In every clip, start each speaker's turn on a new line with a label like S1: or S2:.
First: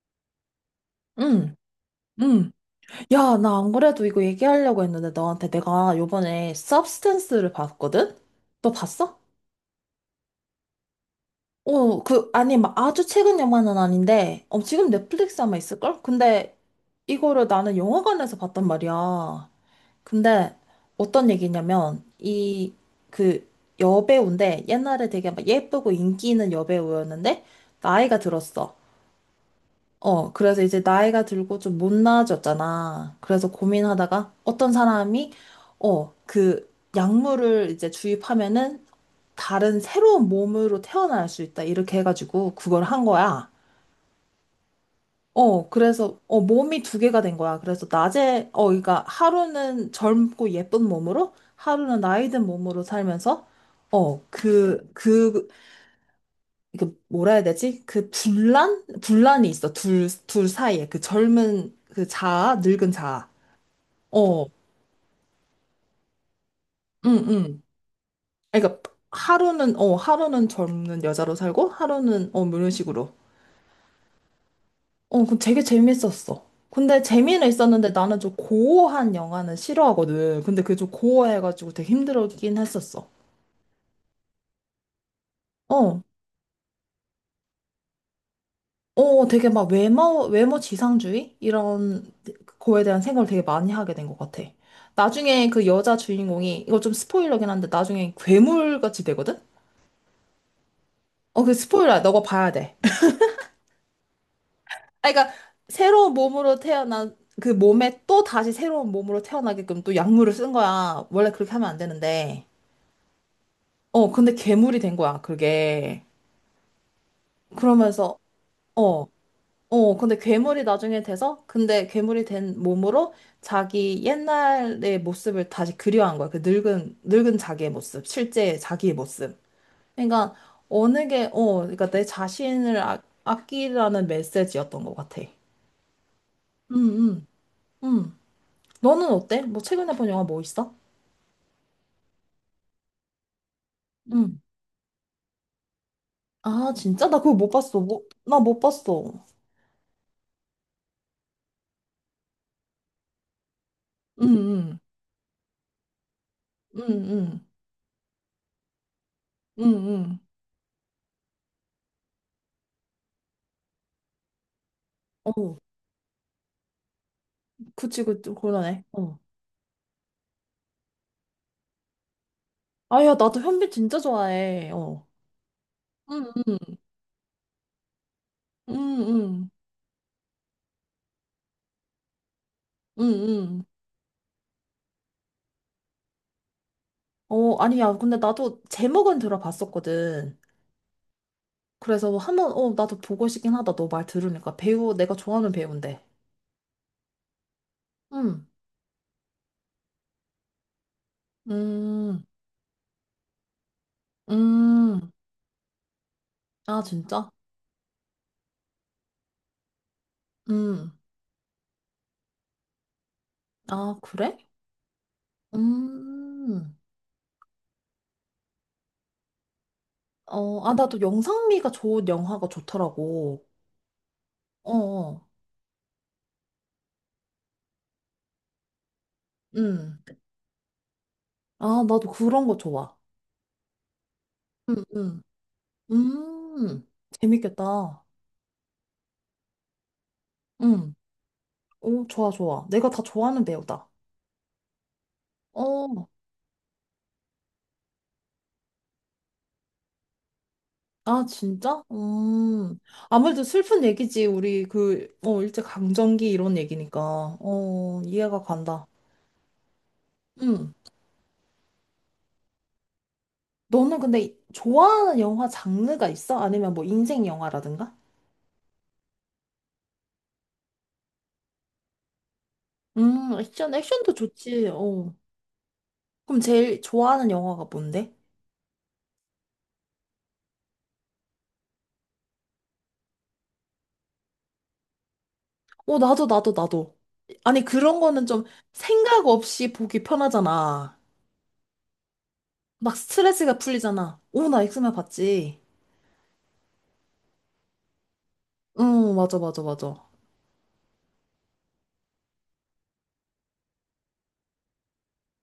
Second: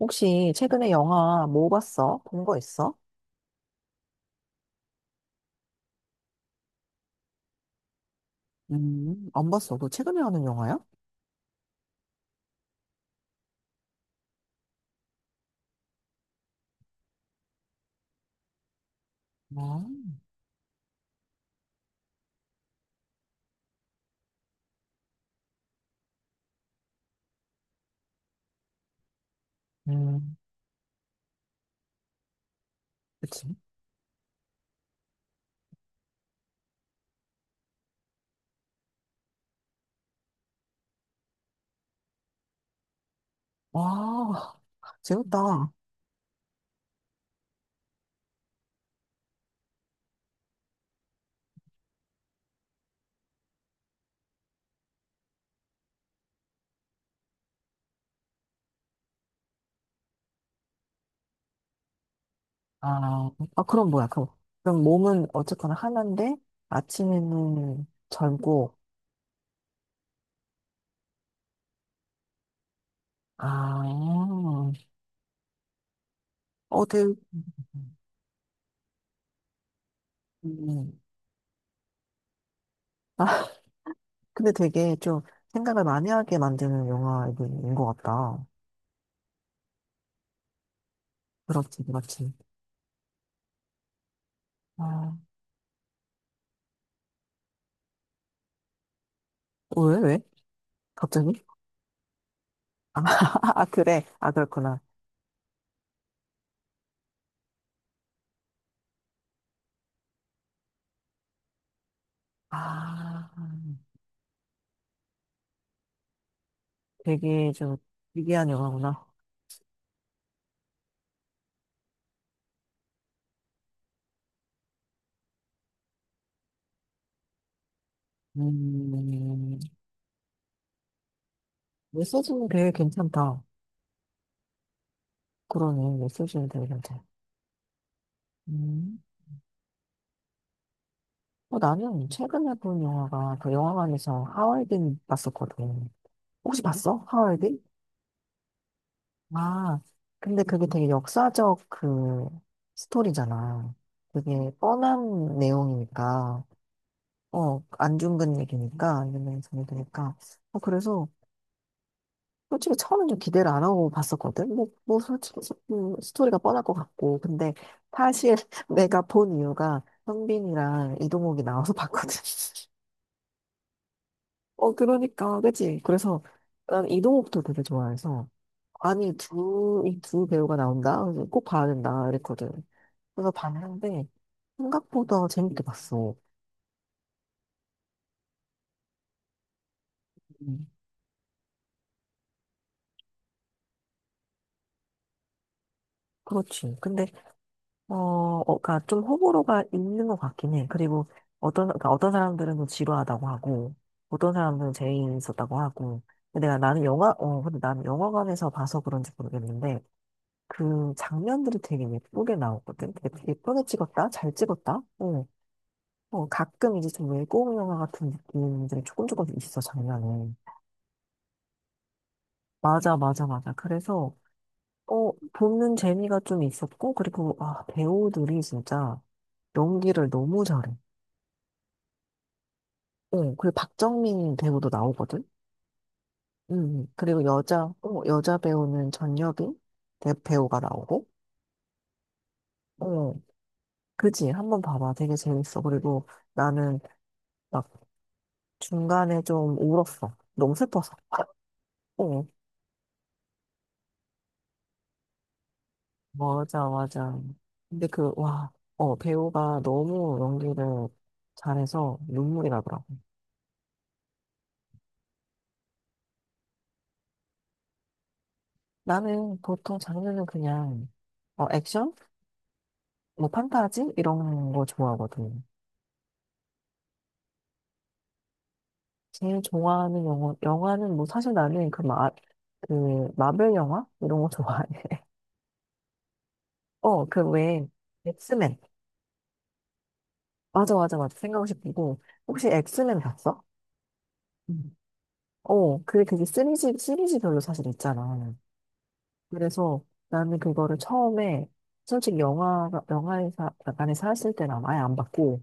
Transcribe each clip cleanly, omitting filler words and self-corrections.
S1: 혹시 최근에 영화
S2: 응,
S1: 뭐 봤어? 본
S2: 응.
S1: 거 있어?
S2: 야, 나 안 그래도 이거 얘기하려고 했는데 너한테 내가 요번에 서브스턴스를 봤거든? 너 봤어?
S1: 안 봤어. 너 최근에 하는 영화야?
S2: 아니, 막 아주 최근 영화는 아닌데, 지금 넷플릭스 아마 있을걸? 근데 이거를 나는 영화관에서 봤단 말이야.
S1: 뭐,
S2: 근데 어떤 얘기냐면, 그, 여배우인데, 옛날에 되게 막 예쁘고 인기 있는 여배우였는데, 나이가 들었어.
S1: 음,
S2: 그래서 이제 나이가 들고 좀 못나아졌잖아.
S1: 그치.
S2: 그래서 고민하다가 어떤 사람이, 그 약물을 이제 주입하면은 다른 새로운 몸으로 태어날 수 있다. 이렇게 해가지고 그걸 한 거야.
S1: 와, 재밌다.
S2: 그래서, 몸이 두 개가 된 거야. 그래서 낮에, 그러니까 하루는 젊고 예쁜 몸으로, 하루는 나이 든 몸으로 살면서, 어, 그, 그 뭐라 해야 되지? 그 분란? 분란이 있어. 둘 사이에. 그 젊은 그 자아, 늙은 자아.
S1: 아, 그럼 뭐야, 그럼.
S2: 어.
S1: 그럼 몸은 어쨌거나 하나인데,
S2: 응, 응.
S1: 아침에는 젊고,
S2: 그러니까 하루는, 하루는 젊은 여자로 살고, 하루는, 뭐 이런 식으로.
S1: 아,
S2: 되게 재밌었어.
S1: 어,
S2: 근데
S1: 되게,
S2: 재미는 있었는데 나는 좀 고어한 영화는 싫어하거든. 근데 그게 좀
S1: 음,
S2: 고어해가지고 되게 힘들긴 했었어.
S1: 아, 근데 되게 좀 생각을
S2: 어.
S1: 많이 하게 만드는 영화인 것 같다.
S2: 되게 막 외모 지상주의?
S1: 그렇지,
S2: 이런
S1: 그렇지.
S2: 거에 대한 생각을 되게 많이 하게 된 것 같아.
S1: 아,
S2: 나중에 그 여자 주인공이, 이거 좀 스포일러긴 한데, 나중에 괴물같이 되거든?
S1: 왜? 갑자기?
S2: 그 스포일러야. 너가 봐야 돼.
S1: 아, 아, 그래. 아, 그렇구나.
S2: 그러니까, 새로운 몸으로 태어난, 그 몸에 또 다시 새로운 몸으로 태어나게끔 또 약물을 쓴 거야. 원래 그렇게 하면 안 되는데.
S1: 아,
S2: 근데 괴물이 된 거야, 그게.
S1: 되게 저
S2: 그러면서,
S1: 특이한 영화구나.
S2: 어, 근데 괴물이 나중에 돼서, 근데 괴물이 된 몸으로 자기 옛날의 모습을 다시 그리워한 거야. 그 늙은 자기의 모습, 실제 자기의 모습.
S1: 음,
S2: 그러니까, 어느 게, 그러니까 내
S1: 메시지는 되게
S2: 자신을
S1: 괜찮다.
S2: 아끼라는 메시지였던 것 같아.
S1: 그러네, 메시지는 되게
S2: 응,
S1: 괜찮아.
S2: 응, 응.
S1: 음,
S2: 너는 어때? 뭐 최근에 본 영화 뭐 있어?
S1: 어, 나는 최근에 본 영화가 그 영화관에서
S2: 응.
S1: 하와이든 봤었거든. 혹시
S2: 아,
S1: 봤어?
S2: 진짜? 나 그거 못
S1: 하와이든?
S2: 봤어. 뭐, 나 못 봤어.
S1: 아, 근데 그게 되게 역사적 그 스토리잖아.
S2: 응,
S1: 되게
S2: 응,
S1: 뻔한 내용이니까,
S2: 응, 응,
S1: 어, 안중근 얘기니까, 안중근
S2: 응,
S1: 얘되니까
S2: 응.
S1: 어, 그래서 솔직히 처음엔 좀 기대를 안 하고 봤었거든. 뭐, 솔직히,
S2: 어,
S1: 스토리가 뻔할 것 같고. 근데
S2: 그치, 그치,
S1: 사실
S2: 그러네.
S1: 내가
S2: 어.
S1: 본 이유가 형빈이랑 이동욱이 나와서 봤거든.
S2: 아야, 나도 현빈 진짜 좋아해.
S1: 어,
S2: 어.
S1: 그러니까, 그치? 그래서
S2: 응응
S1: 난 이동욱도 되게 좋아해서.
S2: 응
S1: 아니, 이 두 배우가 나온다? 그래서 꼭 봐야 된다. 이랬거든.
S2: 응
S1: 그래서
S2: 응
S1: 봤는데, 생각보다 재밌게 봤어.
S2: 어, 아니야. 근데 나도 제목은 들어봤었거든.
S1: 음,
S2: 그래서 한번, 나도 보고 싶긴 하다. 너 말 들으니까. 배우, 내가 좋아하는 배우인데.
S1: 그렇지. 근데 어, 어,
S2: 응.
S1: 그러니까 좀 호불호가 있는 것 같긴 해. 그리고 어떤, 그러니까 어떤
S2: 음,
S1: 사람들은 좀 지루하다고 하고, 어떤 사람들은
S2: 음.
S1: 재미있었다고 하고. 근데 내가
S2: 아,
S1: 나는 영화,
S2: 진짜?
S1: 어, 근데 나는 영화관에서 봐서 그런지 모르겠는데,
S2: 음.
S1: 그 장면들이 되게 예쁘게 나오거든. 되게 예쁘게
S2: 아,
S1: 찍었다? 잘
S2: 그래?
S1: 찍었다? 어, 어,
S2: 음.
S1: 가끔 이제 좀 외국 영화 같은 느낌들이 조금 있어, 장면에.
S2: 아, 나도 영상미가 좋은 영화가
S1: 맞아, 맞아,
S2: 좋더라고.
S1: 맞아. 그래서,
S2: 어,
S1: 어,
S2: 어.
S1: 보는 재미가 좀 있었고, 그리고, 아, 배우들이 진짜
S2: 음.
S1: 연기를 너무 잘해.
S2: 아, 나도 그런 거 좋아.
S1: 어, 그리고 박정민 배우도
S2: 음,
S1: 나오거든?
S2: 음. 음.
S1: 그리고 여자, 어,
S2: 재밌겠다.
S1: 여자 배우는 전여빈 배우가
S2: 음.
S1: 나오고,
S2: 오, 좋아, 좋아. 내가 다
S1: 어,
S2: 좋아하는 배우다.
S1: 그지? 한번 봐봐. 되게 재밌어. 그리고
S2: 어,
S1: 나는 막 중간에 좀 울었어. 너무 슬퍼서.
S2: 아, 진짜?
S1: 어,
S2: 아무래도 슬픈 얘기지. 우리 일제강점기 이런
S1: 맞아,
S2: 얘기니까.
S1: 맞아. 근데 그,
S2: 이해가
S1: 와,
S2: 간다.
S1: 어, 배우가 너무
S2: 음,
S1: 연기를 잘해서 눈물이 나더라고.
S2: 너는 근데 좋아하는 영화 장르가 있어? 아니면 뭐 인생 영화라든가?
S1: 나는 보통 장르는 그냥, 어, 액션? 뭐,
S2: 액션,
S1: 판타지?
S2: 액션도
S1: 이런 거
S2: 좋지. 어.
S1: 좋아하거든.
S2: 그럼 제일 좋아하는 영화가 뭔데?
S1: 제일 좋아하는 영화, 영화는 뭐 사실 나는 그 마블 영화? 이런 거 좋아해.
S2: 어, 나도, 나도, 나도.
S1: 어, 그
S2: 아니,
S1: 왜,
S2: 그런 거는 좀
S1: 엑스맨.
S2: 생각 없이 보기
S1: 맞아, 맞아,
S2: 편하잖아.
S1: 맞아. 생각하싶고 혹시
S2: 막
S1: 엑스맨 봤어?
S2: 스트레스가 풀리잖아. 오, 나
S1: 응.
S2: 엑스맨 봤지.
S1: 어, 그게 시리즈별로 사실 있잖아.
S2: 응, 맞아, 맞아,
S1: 그래서
S2: 맞아.
S1: 나는 그거를 처음에, 솔직히 안에서 했을 때는 아예 안 봤고,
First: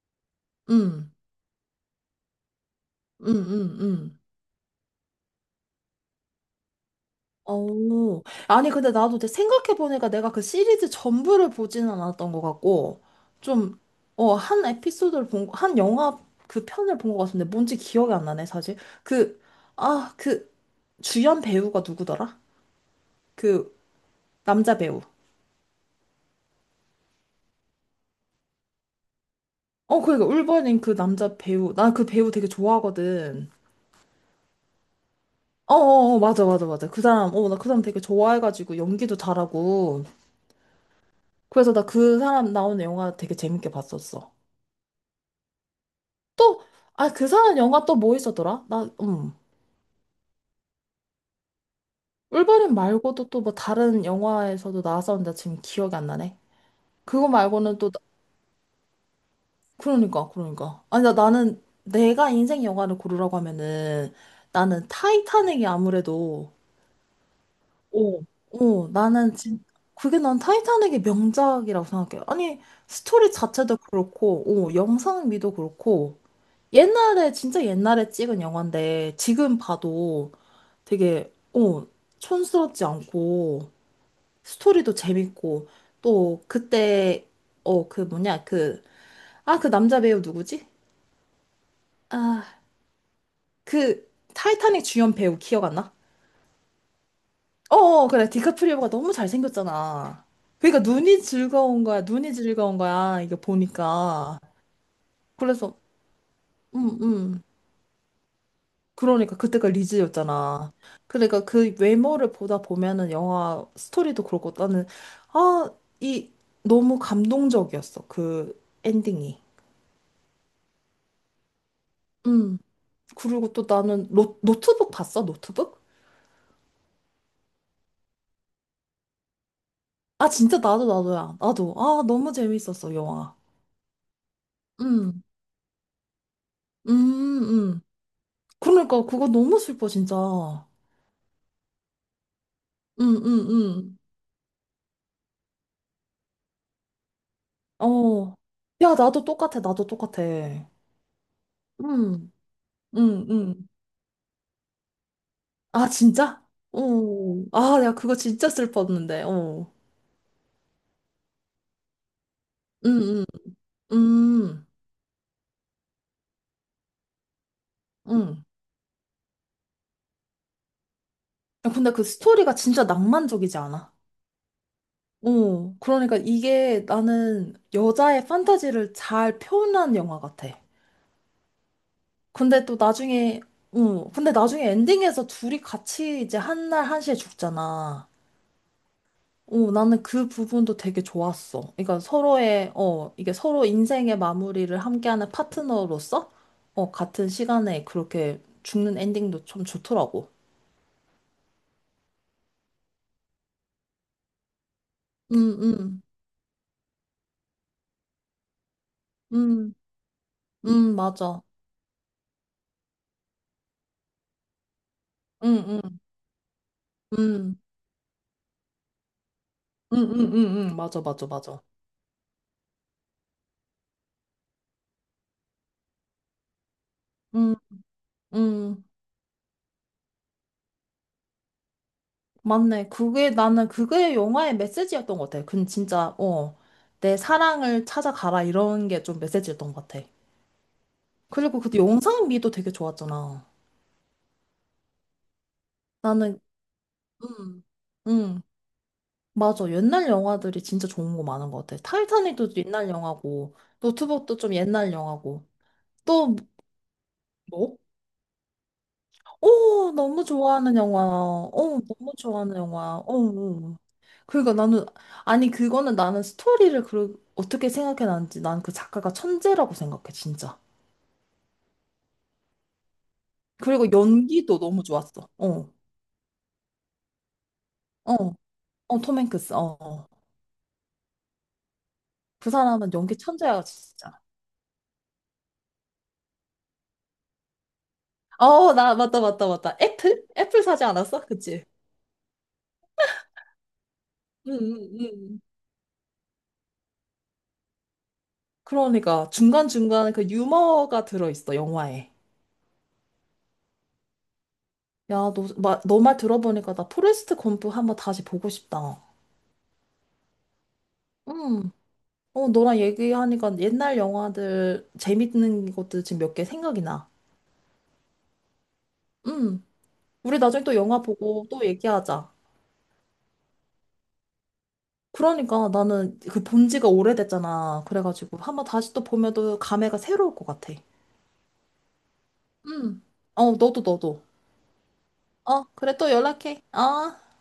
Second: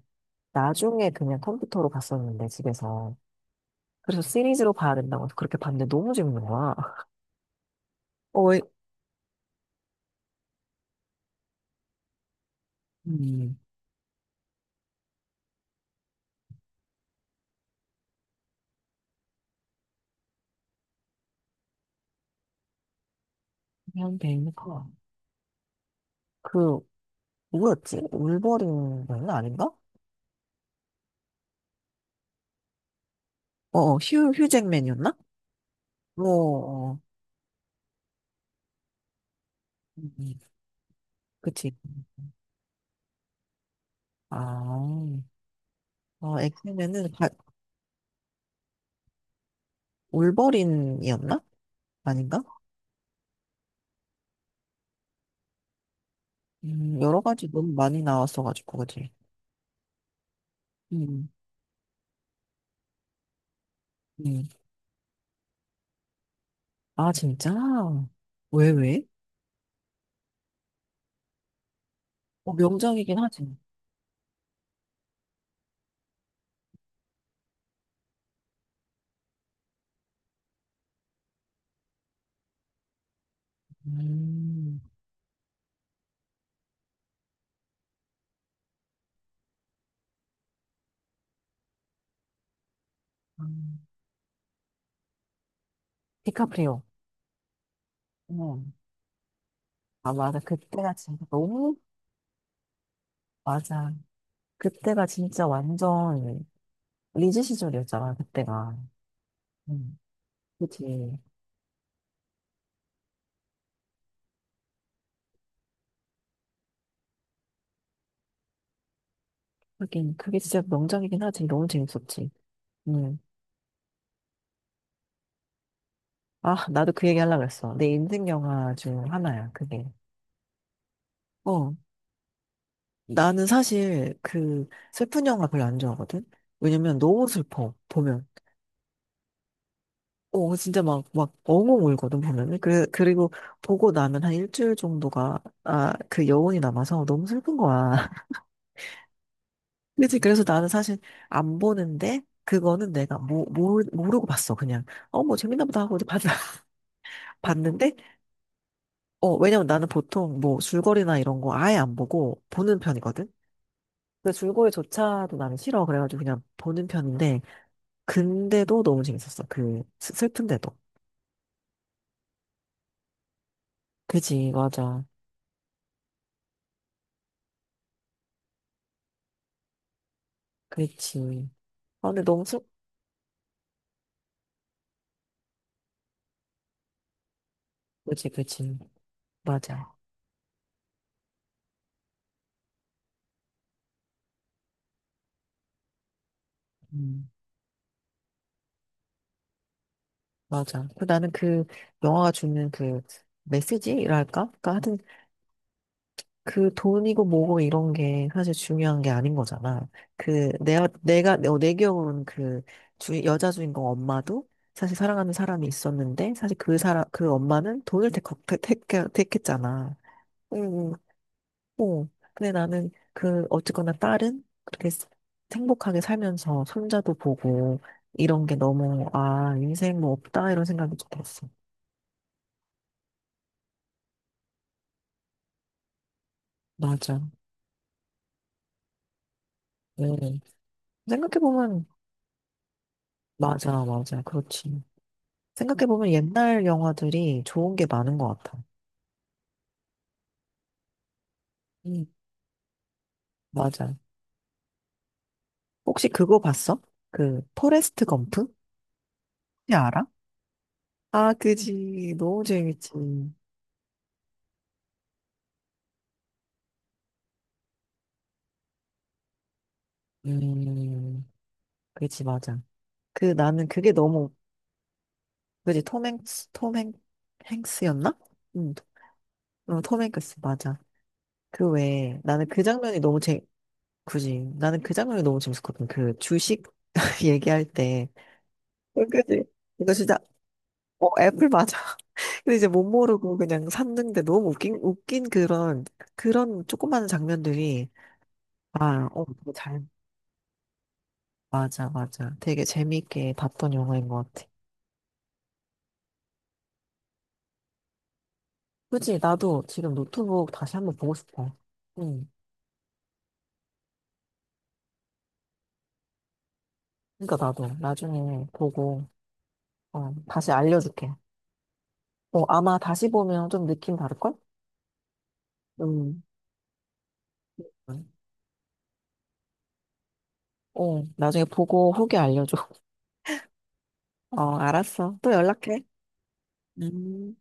S1: 나중에
S2: 응,
S1: 그냥 컴퓨터로 봤었는데, 집에서.
S2: 응, 응, 응.
S1: 그래서 시리즈로 봐야 된다고 해서 그렇게 봤는데 너무 재밌는 거야.
S2: 어,
S1: 어,
S2: 아니, 근데 나도 이제 생각해보니까 내가 그 시리즈 전부를 보지는 않았던 것 같고,
S1: 음,
S2: 좀, 한 에피소드를 본, 한 영화 그 편을 본 것 같은데, 뭔지 기억이 안 나네, 사실. 그, 아, 주연 배우가 누구더라? 그,
S1: 그냥 베인
S2: 남자
S1: 커.
S2: 배우.
S1: 그 누구였지? 울버린은 아닌가?
S2: 그러니까, 울버린 그 남자 배우. 나 그 배우 되게 좋아하거든.
S1: 어, 어, 휴잭맨이었나?
S2: 어어어,
S1: 어,
S2: 맞아, 맞아, 맞아.
S1: 어.
S2: 그 사람, 나 그 사람 되게 좋아해가지고, 연기도 잘하고.
S1: 음, 음. 그치.
S2: 그래서 나 그 사람 나오는 영화 되게 재밌게 봤었어.
S1: 아, 어,
S2: 또, 아, 그 사람 영화 또 뭐 있었더라?
S1: 울버린이었나? 아닌가?
S2: 울버린 말고도 또 뭐 다른 영화에서도 나왔었는데 지금 기억이 안 나네.
S1: 여러
S2: 그거
S1: 가지 너무
S2: 말고는 또,
S1: 많이 나왔어가지고, 그치.
S2: 그러니까, 아니,
S1: 음,
S2: 나는 내가 인생 영화를 고르라고 하면은
S1: 음.
S2: 나는 타이타닉이 아무래도,
S1: 아, 진짜?
S2: 오.
S1: 왜,
S2: 오
S1: 왜?
S2: 그게 난 타이타닉의 명작이라고 생각해.
S1: 어,
S2: 아니,
S1: 명작이긴
S2: 스토리
S1: 하지.
S2: 자체도 그렇고, 오 영상미도 그렇고, 옛날에, 진짜 옛날에 찍은 영화인데, 지금 봐도 되게, 촌스럽지 않고,
S1: 음,
S2: 스토리도 재밌고, 또, 그때, 어, 그 뭐냐, 그, 아, 남자 배우 누구지? 아,
S1: 음.
S2: 타이타닉 주연 배우 기억 안 나?
S1: 디카프리오.
S2: 어어, 그래,
S1: 음.
S2: 디카프리오가 너무
S1: 아,
S2: 잘생겼잖아.
S1: 맞아.
S2: 그러니까
S1: 그때가
S2: 눈이
S1: 진짜 너무,
S2: 즐거운 거야, 눈이 즐거운 거야, 이게
S1: 맞아.
S2: 보니까.
S1: 그때가 진짜
S2: 그래서.
S1: 완전
S2: 음,
S1: 리즈
S2: 음.
S1: 시절이었잖아, 그때가.
S2: 그러니까 그때가
S1: 음.
S2: 리즈였잖아.
S1: 그치.
S2: 그러니까 그 외모를 보다 보면은 영화 스토리도 그렇고 나는 아, 이 너무 감동적이었어. 그 엔딩이.
S1: 하긴, 그게 진짜 명작이긴 하지. 너무 재밌었지.
S2: 음.
S1: 음.
S2: 그리고 또 나는 노트북 봤어? 노트북?
S1: 아, 나도 그 얘기 하려고 했어. 내 인생 영화 중 하나야, 그게.
S2: 아, 진짜 나도 나도야.
S1: 어.
S2: 나도. 아, 너무 재밌었어, 영화.
S1: 나는 사실 그
S2: 음.
S1: 슬픈 영화 별로 안 좋아하거든?
S2: 음,
S1: 왜냐면 너무 슬퍼,
S2: 음.
S1: 보면.
S2: 그러니까 그거 너무 슬퍼, 진짜.
S1: 어, 진짜 막, 막 엉엉 울거든, 보면은. 그,
S2: 음,
S1: 그리고 보고
S2: 음,
S1: 나면 한 1주일 정도가, 아, 그 여운이 남아서 너무 슬픈 거야.
S2: 어. 야, 나도 똑같아. 나도
S1: 그치.
S2: 똑같아.
S1: 그래서 나는 사실 안 보는데,
S2: 음.
S1: 그거는 내가
S2: 음, 음.
S1: 모르고 봤어, 그냥. 어, 뭐 재밌나 보다
S2: 아,
S1: 하고 이제 봤,
S2: 진짜? 어. 아,
S1: 봤는데,
S2: 내가 그거 진짜 슬펐는데.
S1: 어, 왜냐면
S2: 어.
S1: 나는 보통 뭐 줄거리나 이런 거 아예 안 보고 보는
S2: 음,
S1: 편이거든?
S2: 음,
S1: 근데
S2: 음,
S1: 줄거리조차도 나는 싫어. 그래가지고 그냥 보는 편인데,
S2: 음.
S1: 근데도 너무 재밌었어. 슬픈데도.
S2: 야, 근데 그 스토리가 진짜 낭만적이지 않아?
S1: 그지, 맞아.
S2: 어. 그러니까 이게 나는 여자의 판타지를 잘 표현한 영화 같아.
S1: 그렇지. 아, 근데 너무 슬,
S2: 근데 또 나중에, 어. 근데 나중에 엔딩에서 둘이 같이 이제 한날 한시에 죽잖아.
S1: 그지, 그지.
S2: 오,
S1: 맞아.
S2: 나는 그 부분도 되게 좋았어. 그러니까 서로의, 이게 서로 인생의 마무리를 함께하는 파트너로서, 같은
S1: 음,
S2: 시간에 그렇게 죽는 엔딩도 좀 좋더라고.
S1: 맞아. 그 나는 그 영화가 주는 그 메시지랄까? 그러니까 하여튼
S2: 응, 응,
S1: 그 돈이고 뭐고 이런 게 사실 중요한 게 아닌
S2: 응,
S1: 거잖아. 그 내가
S2: 응,
S1: 내가
S2: 맞아.
S1: 어, 내 기억으로는 그 주, 여자 주인공 엄마도 사실 사랑하는
S2: 응,
S1: 사람이
S2: 응,
S1: 있었는데 사실 그 사람 그
S2: 응,
S1: 엄마는 돈을 택, 택, 택, 택했잖아.
S2: 응, 응, 응, 응,
S1: 응, 응.
S2: 맞아, 맞아, 맞아.
S1: 어. 근데 나는 그 어쨌거나 딸은 그렇게 행복하게 살면서 손자도
S2: 응,
S1: 보고 이런 게
S2: 응,
S1: 너무 아 인생 뭐 없다 이런 생각이 좀 들었어.
S2: 맞네. 그게 나는 그게 영화의 메시지였던 것 같아. 근 진짜, 내
S1: 맞아.
S2: 사랑을 찾아가라 이런 게 좀 메시지였던 것 같아.
S1: 응. 생각해
S2: 그리고 그
S1: 보면
S2: 영상미도 되게 좋았잖아.
S1: 맞아 맞아 그렇지. 생각해보면
S2: 나는
S1: 옛날 영화들이
S2: 음.
S1: 좋은 게 많은 것
S2: 응,
S1: 같아.
S2: 맞아. 옛날 영화들이 진짜 좋은 거 많은 것 같아.
S1: 음.
S2: 타이타닉도 옛날 영화고,
S1: 맞아.
S2: 노트북도 좀 옛날 영화고.
S1: 혹시
S2: 또,
S1: 그거 봤어? 그,
S2: 뭐?
S1: 포레스트 검프? 혹시
S2: 오,
S1: 알아?
S2: 너무 좋아하는 영화.
S1: 아,
S2: 어, 너무
S1: 그지. 너무
S2: 좋아하는
S1: 재밌지.
S2: 영화. 어, 어. 어. 그러니까 나는, 아니, 그거는 나는 스토리를 어떻게 생각해놨는지 난 그 작가가 천재라고 생각해, 진짜.
S1: 음, 그지, 맞아. 그, 나는
S2: 그리고
S1: 그게 너무,
S2: 연기도 너무 좋았어. 어,
S1: 그지, 톰 행스, 톰 행,
S2: 어,
S1: 행스였나? 응,
S2: 어, 톰 행크스. 어,
S1: 어, 톰
S2: 어.
S1: 행크스, 맞아. 그 외에, 나는
S2: 그
S1: 그
S2: 사람은
S1: 장면이
S2: 연기
S1: 너무 재,
S2: 천재야, 진짜.
S1: 그지. 나는 그 장면이 너무 재밌었거든. 그, 주식 얘기할 때.
S2: 어,
S1: 어,
S2: 맞다,
S1: 그지.
S2: 맞다, 맞다.
S1: 이거 진짜,
S2: 애플? 애플 사지
S1: 어,
S2: 않았어?
S1: 애플
S2: 그치?
S1: 맞아. 근데 이제 못 모르고 그냥 샀는데 너무
S2: 음, 음,
S1: 웃긴
S2: 음.
S1: 그런, 그런 조그마한 장면들이, 아, 어,
S2: 그러니까
S1: 그 잘,
S2: 중간중간에 그 유머가 들어있어,
S1: 맞아,
S2: 영화에.
S1: 맞아. 되게 재밌게 봤던 영화인 것 같아.
S2: 야, 너말 들어보니까 나 포레스트 검프 한번 다시 보고 싶다.
S1: 그치, 나도 지금 노트북 다시 한번 보고 싶어.
S2: 음.
S1: 응.
S2: 너랑 얘기하니까 옛날 영화들 재밌는 것들 지금 몇 개 생각이 나.
S1: 그러니까 나도 나중에 보고,
S2: 음.
S1: 어,
S2: 우리
S1: 다시
S2: 나중에 또 영화
S1: 알려줄게.
S2: 보고 또 얘기하자.
S1: 어, 아마 다시 보면 좀 느낌 다를걸?
S2: 그러니까 나는
S1: 응.
S2: 그 본 지가 오래됐잖아. 그래가지고 한번 다시 또 보면 또 감회가 새로울 것 같아.
S1: 어, 나중에 보고 후기 알려줘.
S2: 음. 어, 너도 너도.
S1: 어, 알았어. 또
S2: 어,
S1: 연락해.
S2: 그래 또 연락해. 어.
S1: 음.